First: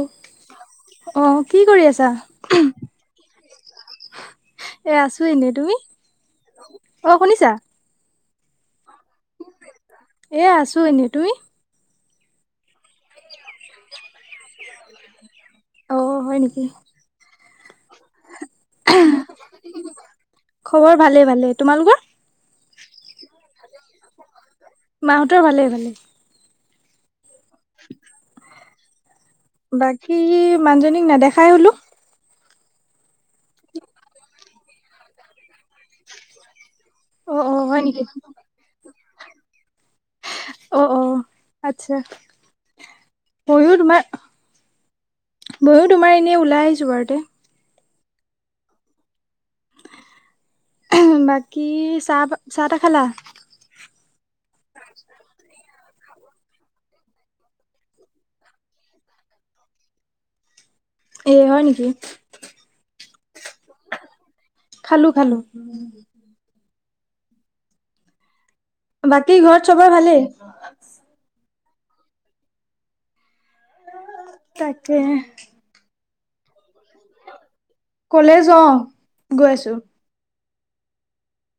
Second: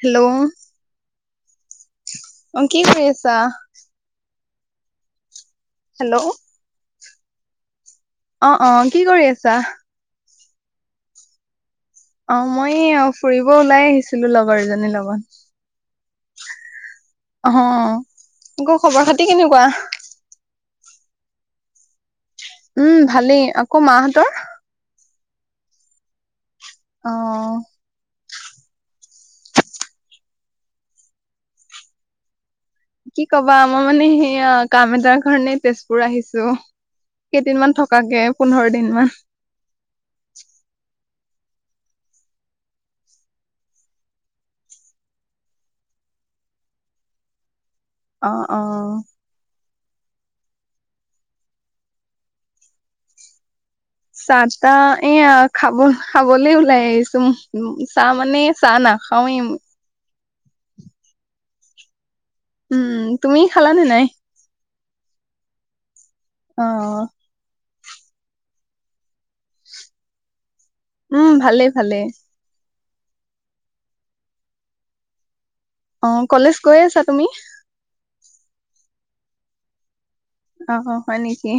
Hello. অ' কি কৰি আছা? অ' কি কৰি আছা? এ আছো এনে তুমি হেল্ল' অ' শুনিছা। অ', অ' কি কৰি আছা? এ আছো এনেই তুমি। অ' মই অ' ফুৰিব ওলাই আহিছিলো লগৰ এজনীৰ লগত। অ' হয় নেকি? আহ আকৌ খবৰ খাতি কেনেকুৱা। খবৰ ভালে ভালে তোমালোকৰ। উম ভালেই আকৌ মাহঁতৰ। মাহঁতৰ ভালেই ভালেই। অ'। [inaudible] বাকী মানুহজনীক নেদেখাই হলো। কি কবা মই মানে সেইয়া কামেজাৰ কাৰনেে তেজপুৰ আহিছো। অ অ কেইদিনমান হয় নেকি থকাকে পোন্ধৰ দিন মান। অ অ আচ্ছা ময়ো তোমাৰ ময়ো তোমাৰ এনেই ওলাই আহিছোঁ বাৰুতে। অ', অ'। বাকী চাহ চাহ তাহ খালা চাহ তাহ এয়া খাব খাবলৈ ওলাই আহিছো চাহ মানে চাহ নাখাওৱেই। এ হয় নেকি। উম তুমি খালা নে নাই। খালো খালো। অ'। বাকী ঘৰত চবৰে ভালেই। উম ভালেই ভালেই। তাকে। অ' কলেজ গৈ আছা তুমি। ক'লে য অওঁ গৈ আছোঁ। আহ হয় নেকি।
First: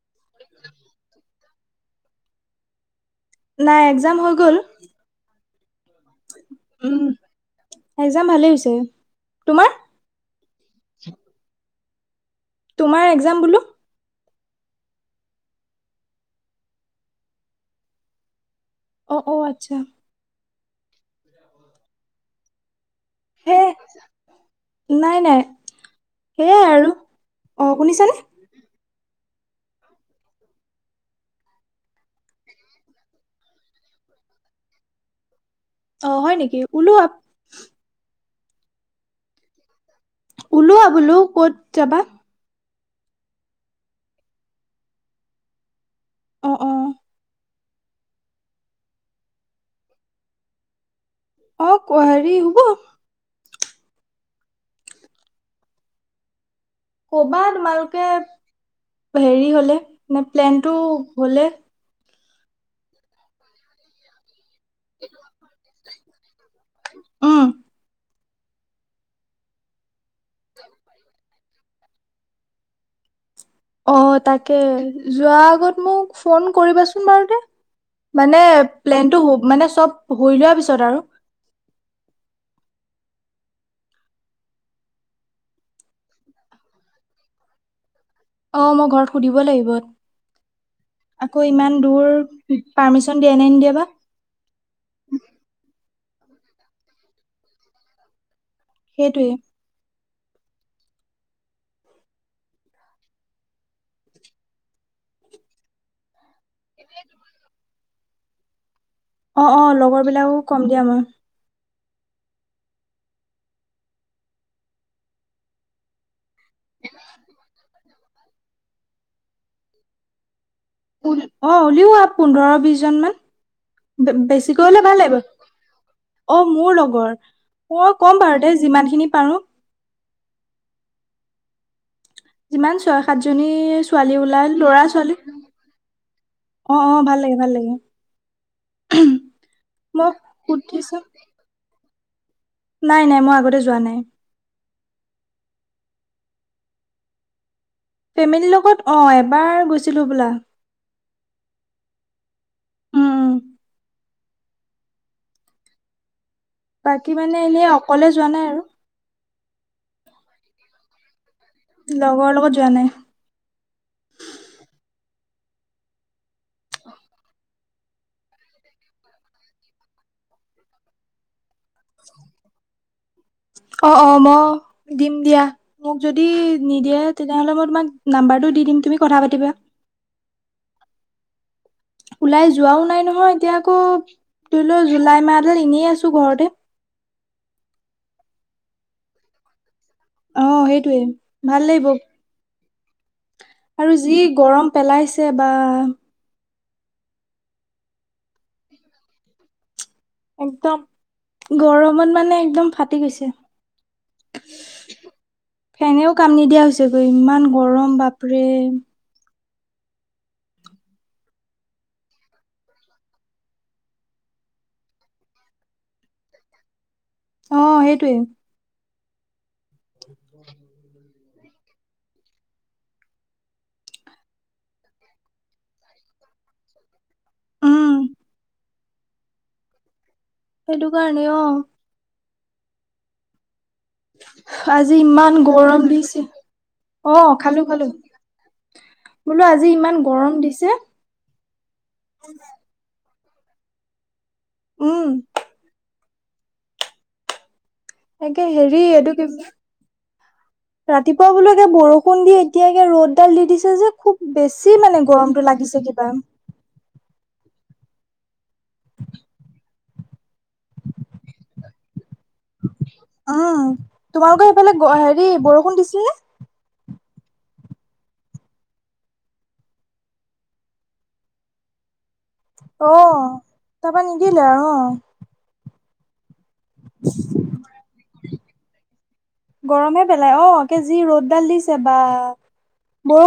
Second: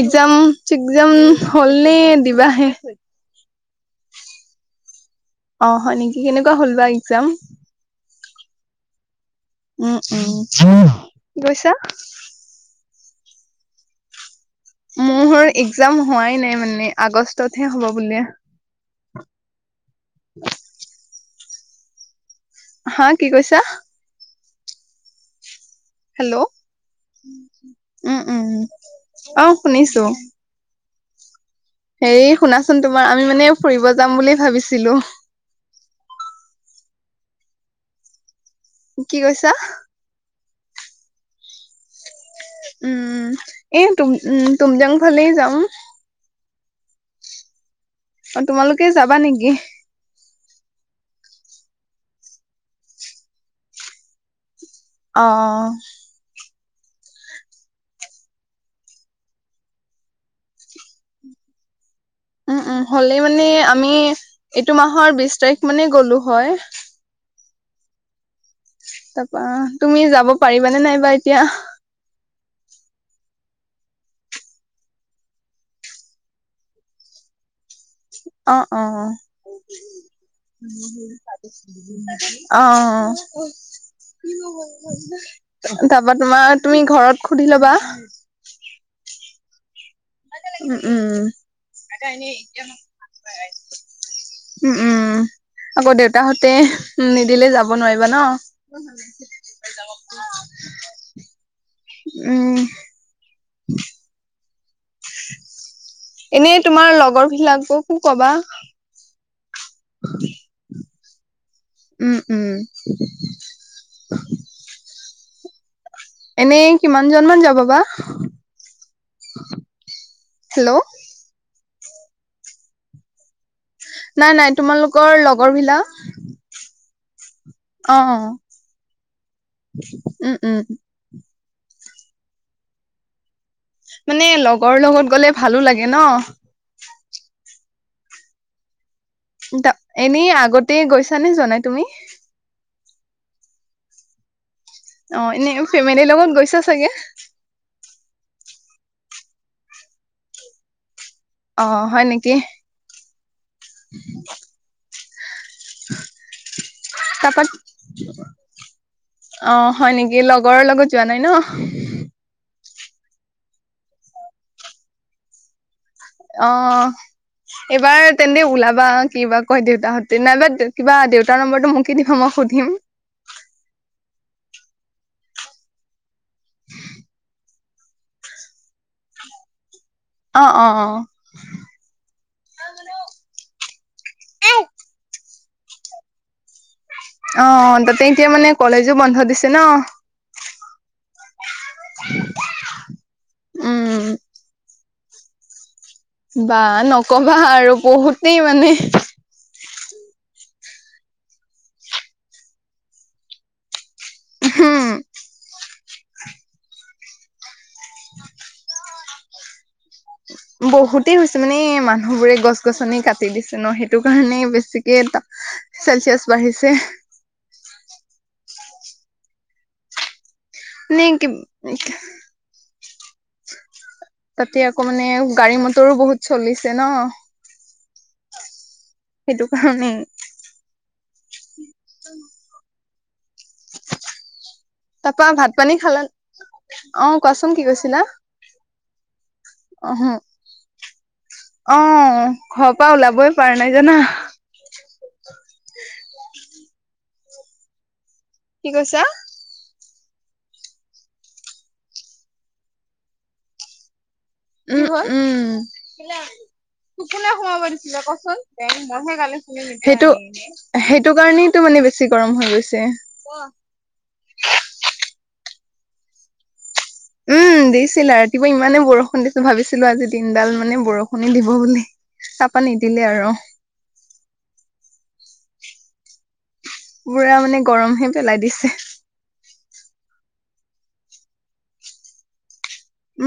এক্জাম চেকজাম হ'ল নে দিবাহে। নাই এক্জাম হৈ গ'ল। অ' হয় নেকি কেনেকুৱা হ'ল বা এক্জাম। যাম ভালেই হৈছে। তোমাৰ? উম উম কি কৈছা। তোমাৰ এক্জাম বোলো। মোৰ এক্জাম হোৱাই নাই মানে আগষ্টতহে হ'ব বুলিয়। অ', অ' আচ্ছা। হা কি হে কৈছা? নাই নাই। হেল্ল' সেয়াই আৰু। অ', শুনিছানে? উম উম আহ শুনিছো। হেৰি শুনাচোন তোমাৰ আমি মানে ফুৰিব যাম বুলি ভাবিছিলো। অ' হয় নেকি ওলো আ কি কৈছা? ওলোৱা বোলো ক'ত যাবা। উম এই তুম উ তুমজাং ফালে যাম। অ', অ'। অ' তোমালোকে যাবা নেকি। অ' ক হেৰি হব। অ'। কবা তোমালোকে। হেৰি হলে মানে প্লেনটো হলে। উম উম হ'লে মানে আমি এইটো মাহৰ বিশ তাৰিখ মানে গ'লো হয় উম, তাৰপা তুমি যাব পাৰিবানে নাইবা এতিয়া অ তাকে যোৱা আগত মোক ফোন কৰিবাচোন বাৰু দে মানে অ অ প্লেনতটো মানে চব হৈ লোৱাৰ পিছত আৰু অ তাৰাপা তোমাৰ তুমি ঘৰত সুধি লবা অ মই ঘৰত সুধিব লাগিব উম উম আকৌ ইমান দূৰ পাৰ্মিশন দিয়া নাই নিদিয়াবা উম উম আকৌ দেউতাহঁতে নিদিলে যাব নোৱাৰিবা ন সেইটোৱেই উম এনেই তোমাৰ লগৰ বিলাকক কো কবা অ অ লগৰ বিলাকো কম দিয়া মাৰ উম উম এনেই কিমান জন মান যাব বা হেল্ল' অ উলিও আ পোন্ধৰ বিশজন মান নাই নাই বেছিকৈ হলে ভাল তোমালোকৰ লিব লগৰ বিলাক অ মোৰ লগৰ মই অ অ ক'ম বাৰু দে যিমান খিনি পাৰো উম উম উম যিমান ছয় সাতজনী ছোৱালী মানে ওলাল লগৰ লৰা লগত ছোৱালী গ'লে ওলাল ভালো লাগে ন অ অ ভাল ভাল লাগে ভাল লাগে মই এনেই আগতে সুধি চাম গৈছানে জনাই তুমি নাই নাই মই আগতে যোৱা নাই অ এনে ফেমিলিৰ লগত গৈছা চাগে ফেমিলীৰ লগত অ এবাৰ গৈছিলোঁ বোলা আহ হয় নেকি হয় বাকী মানে এনেই অকলে যোৱা নাই আৰু অ হয় নেকি লগৰৰ লগত যোৱা নাই ন লগৰ লগত যোৱা নাই অ এইবাৰ তেন্তে ওলাবা কিবা কয় দেউতাহঁতে নাইবা কিবা দেউতাৰ নম্বৰ মকি দিব মই সুধিম অ অ ম দিম দিয়া মোক যদি নিদিয়ে তেনেহ'লে মই তোমাক নাম্বাৰটো দি দিম তুমি কথা পাতিবা অ অ অ ওলাই যোৱাও নাই নহয় এতিয়া আকৌ ধৰি লও জুলাই মাহত এনেই আছো ঘৰতে অ তাতে এতিয়া মানে কলেজো বন্ধ দিছে ন অ সেইটোৱে ভাল লাগিব আৰু যি উম গৰম পেলাইছে বা বা নকবা আৰু বহুতেই মানে একদম গৰমত মানে একদম ফাটি গৈছে হা ফেনেও কাম নিদিয়া হৈছেগৈ ইমান গৰম বাপৰে বহুতেই হৈছে মানে মানুহ বোৰে গছ গছনি কাটি দিছে ন সেইটো কাৰণে বেছিকে ত চেলচিয়াছ বাঢ়িছে অ সেইটোৱে [inaudible] নে কি তাতে আকৌ মানে গাড়ী মটৰো বহুত চলিছে ন। উম সেইটো কাৰণেই। সেইটো কাৰণেই অ'। আজি তাপা ইমান ভাত পানী গৰম খালা দিছে অ' কোৱাচোন কি খালো খালো। কৈছিলা বোলো আজি অ ইমান গৰম দিছে। অ' ঘৰৰ পৰা ওলাবই পাৰা নাই জানা। উম। একে কি হেৰি কৈছা এইটো কি? ৰাতিপুৱা বোলকে বৰষুণ দি এতিয়াকে ৰ'দডাল দি দিছে যে খুব বেছি কি মানে গৰমটো লাগিছে কিবা। কোনে সোমাব দিছিলে কচোন দে মইহে গালি শুনি সিটো। সেইটো কাৰণেইটো মানে বেছি গৰম হৈ গৈছে। উম তোমালোকৰ সেইফালে হেৰি বৰষুণ দিছিল নে উম। দিছিল আৰু ৰাতিপুৱা ইমানে বৰষুণ দিছো ভাবিছিলো আজি দিনডাল মানে বৰষুণ দিব বুলি। তাপা অ' নিদিলে আৰু তাৰাপা নিদিলে আৰু অ'। পুৰা মানে গৰমহে পেলাই দিছে। গৰমহে পেলাই অকে যি ৰ'দডাল দিছে বা।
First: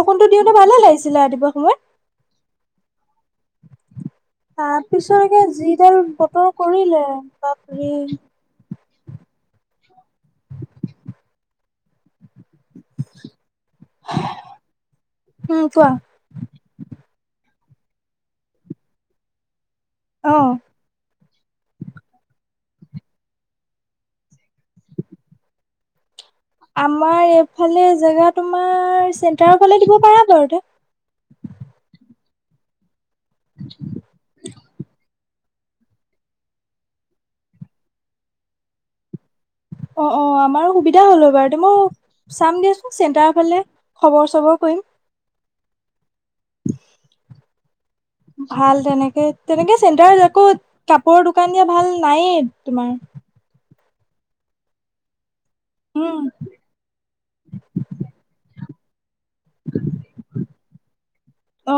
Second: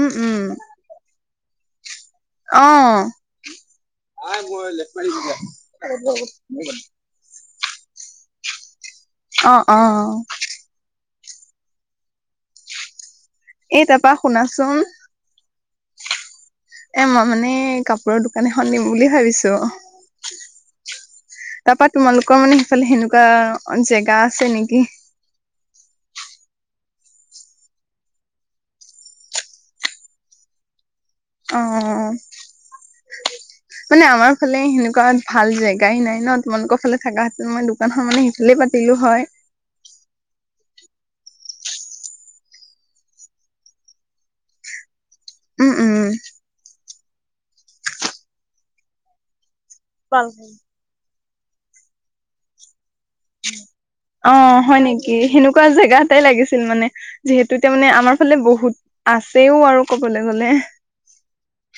উম উম দিওঁতে ভালে লাগিছিলে ৰাতিপুৱা সময়ত। অ'। তাৰ পিছলৈকে যিডাল বতৰ কৰিলে। বাপৰে অ', অ'। [inaudible] এই তাৰপা শুনাচোন উম কোৱা এ মই মানে এই কাপোৰৰ দোকান এখন দিম বুলি ভাবিছোঁ। অ'। তাৰপা তোমালোকৰ মানে সেইফালে সেনেকুৱা জেগা আছে নেকি আমাৰ এইফালে জেগা তোমাৰ চেণ্টাৰৰ ফালে দিব পাৰা বাৰু দে। অ'। মানে আমাৰ ফালে সেনেকুৱা। ভাল জেগাই নাই ন তোমালোকৰ ফালে থাক হাতত মই দোকানখন মানে সিফালে পাতিলো হয়। অ', অ' আমাৰো সুবিধা হ'ল হয় বাৰু তেমো চামগেচোন চেণ্টাৰ ফালে খবৰ চবৰ কৰিম। উম উম। ভাল তেনেকে তেনেকে চেণ্টাৰত আকৌ কাপোৰ দুকান দিয়া ভাল নায়ে তোমাৰ। অ' হয় নেকি সেনেকু এনেকুৱা জেগা এটাই উম লাগিছিল মানে যিহেতু এতিয়া মানে আমাৰ ফালে বহুত। আছেও আৰু কবলৈ গলে। অ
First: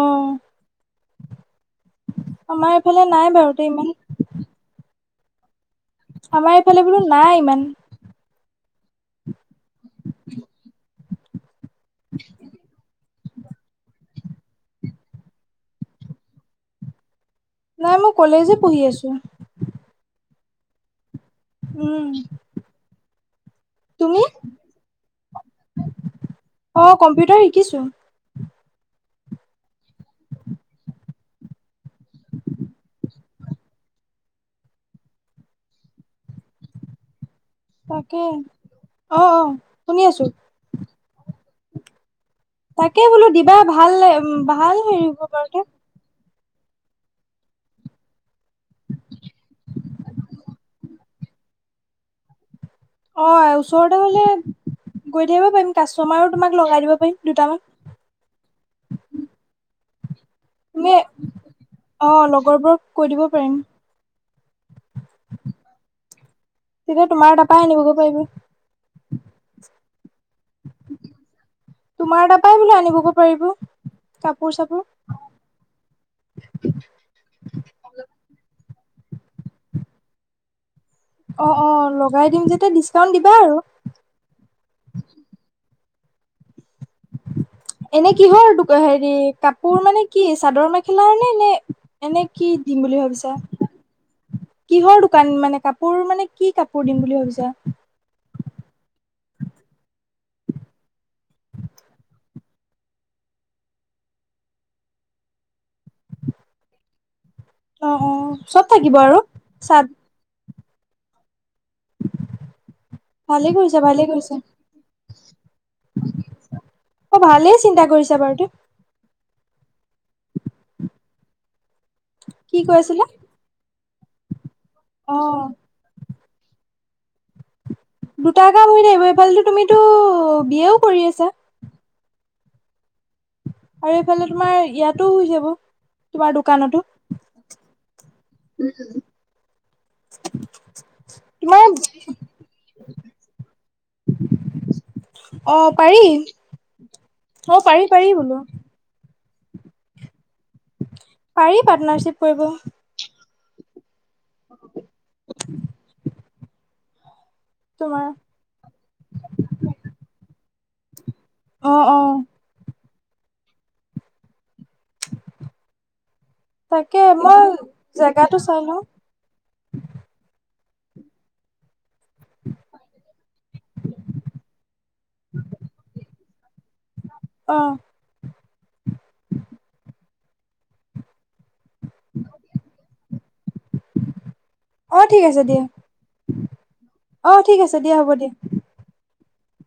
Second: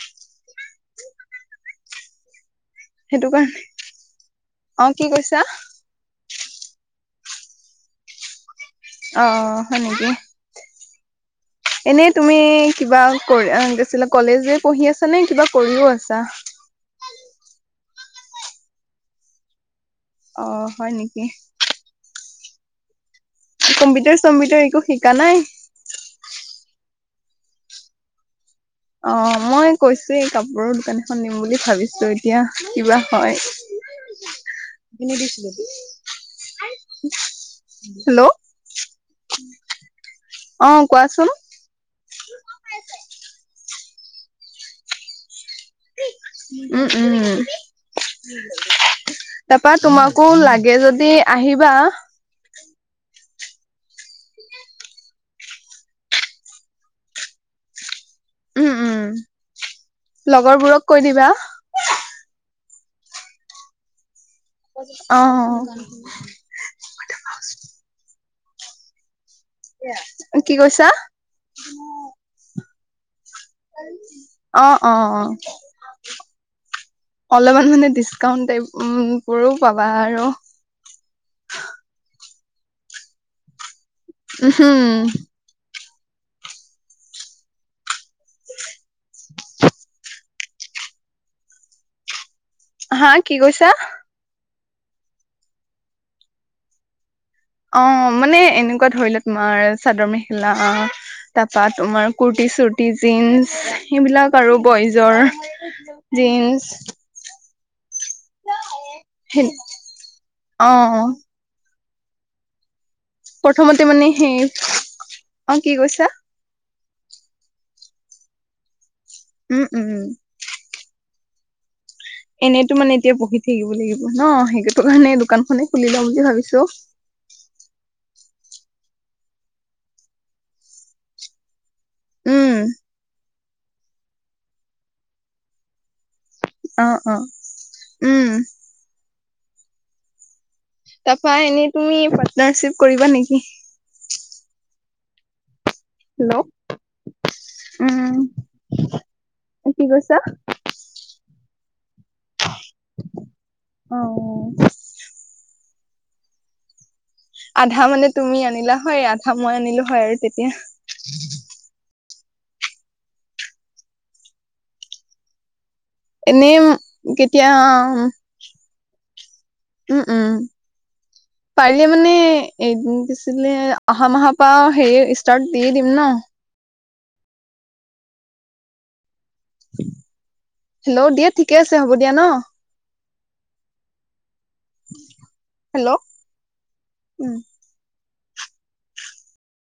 আমাৰ এইফালে সেইটো নাই বাৰু কাৰণে তে ইমান অ', কি কৈছা? আমাৰ এইফালে বোলো নাই ইমান। অ হয় নেকি? এনেই তুমি কিবা কৰি গৈছিলা? কলেজে পঢ়ি আছা নে কিবা কৰিও আছা? নাই মই কলেজে পঢ়ি আছোঁ। অ' হয় নি? উম। তুমি কম্পিউটাৰ-চম্পিউটাৰ একো শিকা নাই? অ কম্পিউটাৰ শিকিছোঁ। অ মই কৈছোঁ এই কাপোৰৰ দোকান এখন দিম বুলি ভাবিছোঁ। এতিয়া কিবা হয়? খিনি দিছিলোঁ। তাকে হেল্ল' অ কোৱাচোন। তাকে বোলো দিবা ভাল ভাল হেৰি হ বতাৰ তেওঁ। উম, উম, উম। তাৰপা তোমাকো লাগে যদি আহিবা। অ ওচৰতে হ'লে গৈ থাকিব পাৰিম কাষ্টমাৰো তোমাক লগাই দিব পাৰিম দুটামান। উম, উম লগৰবোৰক তুমি কৈ দিবা। অ লগৰবোৰক কৈ দিব পাৰিম। অ তেতিয়া তোমাৰ তাৰপাই আনিবগৈ পাৰিব। কি কৈছা? তোমাৰ তাৰপৰাই বোলে আনিবগৈ পাৰিব কাপোৰ অ' চাপোৰ অ' অ'। অলপমান মানে ডিচ্কাউন্ট ট বোৰো পাবা আৰু। অ' অ' লগাই দিম যেতিয়া ডিচকাউণ্ট দিবা আৰু। উম [inaudible] এনে কিহৰ হেৰি কাপোৰ মানে কি চাদৰ-মেখেলাৰ নে নে এনে কি দিম বুলি হা ভাবিছা? কি কৈছা কিহৰ দোকান মানে কাপোৰ মানে কি কাপোৰ দিম বুলি ভাবিছা? অ' মানে এনেকুৱা ধৰিলে তোমাৰ চাদৰ-মেখেলা। তাৰপা তোমাৰ কুৰ্তি-চুৰ্তি, জিন্চ এইবিলাক আৰু বইজৰ জিন্ছ অ' অ' চব থাকিব আৰু চাত অ' অ'। ভালে কৰিছা প্ৰথমতে মানে ভালেই সেই কৰিছা। অ কি কৈছা অ ভালেই চিন্তা কৰিছা বাৰু ত। উম, উম। কি এনেইতো কৈ মানে আছিলা এতিয়া বহি থাকিব লাগিব ন সেইটো কাৰণে অ দোকান খনে খুলি লম বুলি ভাবিছোঁ সো দুটা কাম হৈ থাকিব এইফালেতো তুমিতো বি এ কৰি আছা? উম। আৰু এইফালে তোমাৰ ইয়াতো হৈ যাব তোমাৰ দোকানতো। অ অ উম উম। তাৰপা এনেই তুমি পাৰ্টনাৰশ্বিপ কৰিবা নেকি? অ পাৰি, লগ অ পাৰি পাৰি উম বোলো। কি কৈছা? পাৰি পাৰ্টনাৰশ্বিপ কৰিব। অ'। [inaudible] আধা মানে তোমাৰ তুমি আনিলা হয়, আধা মই আনিলো হয় আৰু তেতিয়া। অ' অ'। এনেই তাকে মই কেতিয়া? জেগাটো চাই লওঁ উম উম [inaudible] পাৰিলে মানে এদিন পিছলে অহা মাহৰ পৰা হেৰি ষ্টাৰ্ট দিয়ে দিম ন? অ'। হেল্ল' দিয়ে ঠিকে আছে হ'ব দিয়া ন। অ' ঠিক আছে দিয়া। হেল্ল' উম অ' ঠিক আছে দিয়া হ'ব দিয়া।